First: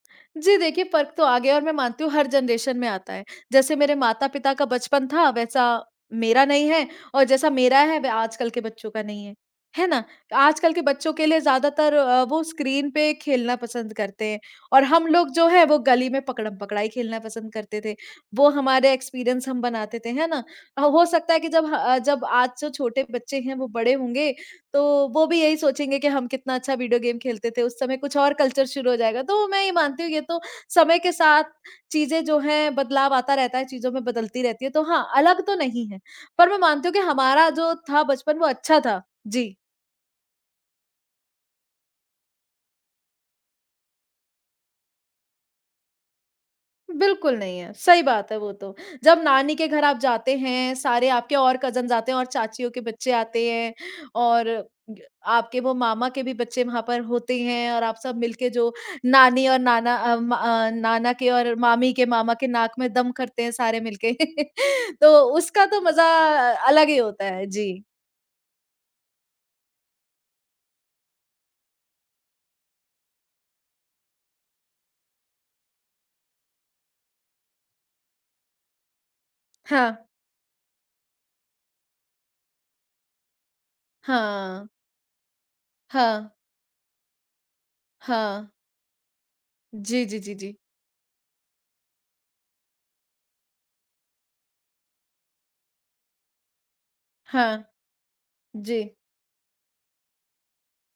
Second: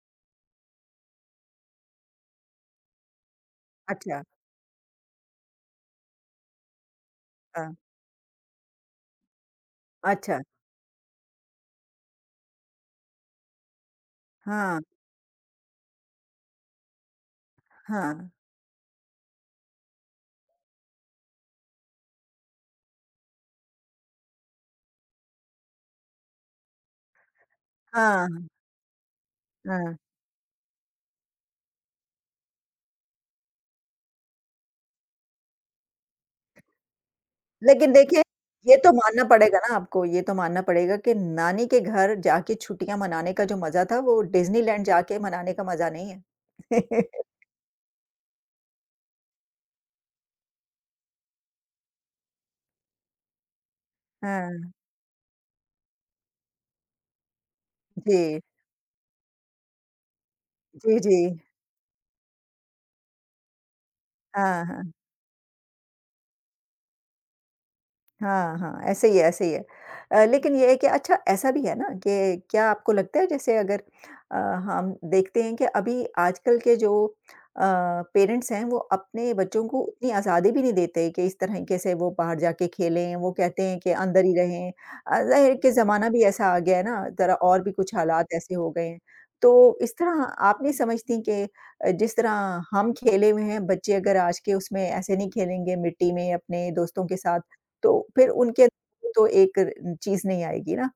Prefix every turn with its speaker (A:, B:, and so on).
A: जी देखिए फ़र्क तो आ गया है और मैं मानती हूँ, हर जनरेशन में आता है। जैसे मेरे
B: अच्छा।
A: माता-पिता का बचपन था वैसा मेरा नहीं है और जैसा
B: हाँ।
A: मेरा है वह आजकल के बच्चों का नहीं है। है ना?
B: अच्छा।
A: आजकल के बच्चों के लिए ज़्यादातर अ, वो स्क्रीन पे खेलना पसंद करते हैं।
B: हाँ।
A: और हम लोग जो हैं वो गली में पकड़म-पकड़ाई खेलना पसंद करते थे।
B: हाँ।
A: वो हमारे एक्सपीरियंस हम बनाते थे, है ना। ह हो सकता है कि जब ह जब आज जो छोटे बच्चे हैं वो बड़े होंगे तो वो भी यही सोचेंगे कि हम कितना अच्छा वीडियो गेम खेलते थे। उस समय कुछ और
B: हाँ।
A: कल्चर शुरू हो जाएगा। तो मैं ये
B: हाँ।
A: मानती हूँ ये तो समय के साथ चीज़ें जो हैं बदलाव आता रहता है, चीज़ों में बदलती रहती है। तो हाँ, अलग तो नहीं है। पर मैं मानती हूँ कि हमारा जो
B: लेकिन
A: था
B: देखिए,
A: बचपन वो
B: ये
A: अच्छा
B: तो
A: था।
B: मानना
A: जी।
B: पड़ेगा ना आपको, ये तो मानना पड़ेगा कि नानी के घर जाके छुट्टियाँ मनाने का जो मज़ा था, वो डिज्नीलैंड जाके मनाने का मज़ा नहीं है।
A: बिल्कुल, नहीं है। सही बात है वो तो। जब नानी के घर आप जाते हैं, सारे आपके और कज़िन्स आते हैं और चाचियों के बच्चे आते हैं और
B: हाँ।
A: ग आपके वो मामा के भी बच्चे वहाँ पर होते ही हैं। और आप सब
B: जी।
A: मिलके जो नानी और नाना अम, अ,
B: जी,
A: नाना के
B: जी।
A: और मामी के मामा के नाक में दम करते हैं सारे मिलके
B: हाँ, हाँ।
A: तो उसका तो मज़ा अलग ही होता है। जी।
B: हाँ, हाँ। ऐसे ही है, ऐसे ही है। अ, लेकिन ये है कि अच्छा ऐसा भी है ना कि क्या आपको लगता है जैसे अगर अ, हम देखते हैं कि अभी आजकल के जो अ, पेरेंट्स हैं, वो अपने बच्चों को
A: हाँ।
B: उतनी आज़ादी भी नहीं देते कि इस तरीक़े से वो बाहर जाके खेलें? वो कहते हैं कि अंदर ही
A: हाँ।
B: रहें। अ, के ज़माना भी
A: हाँ।
B: ऐसा आ गया है ना, ज़रा और भी कुछ हालात
A: हाँ।
B: ऐसे हो गए हैं। तो इस
A: जी, जी,
B: तरह
A: जी, जी।
B: आप नहीं समझती के जिस तरह हम खेले हुए हैं बच्चे अगर आज के उसमें ऐसे नहीं खेलेंगे मिट्टी में, अपने दोस्तों के साथ
A: हाँ।
B: तो फिर उनके
A: जी।
B: तो एक रे चीज़ नहीं आएगी ना?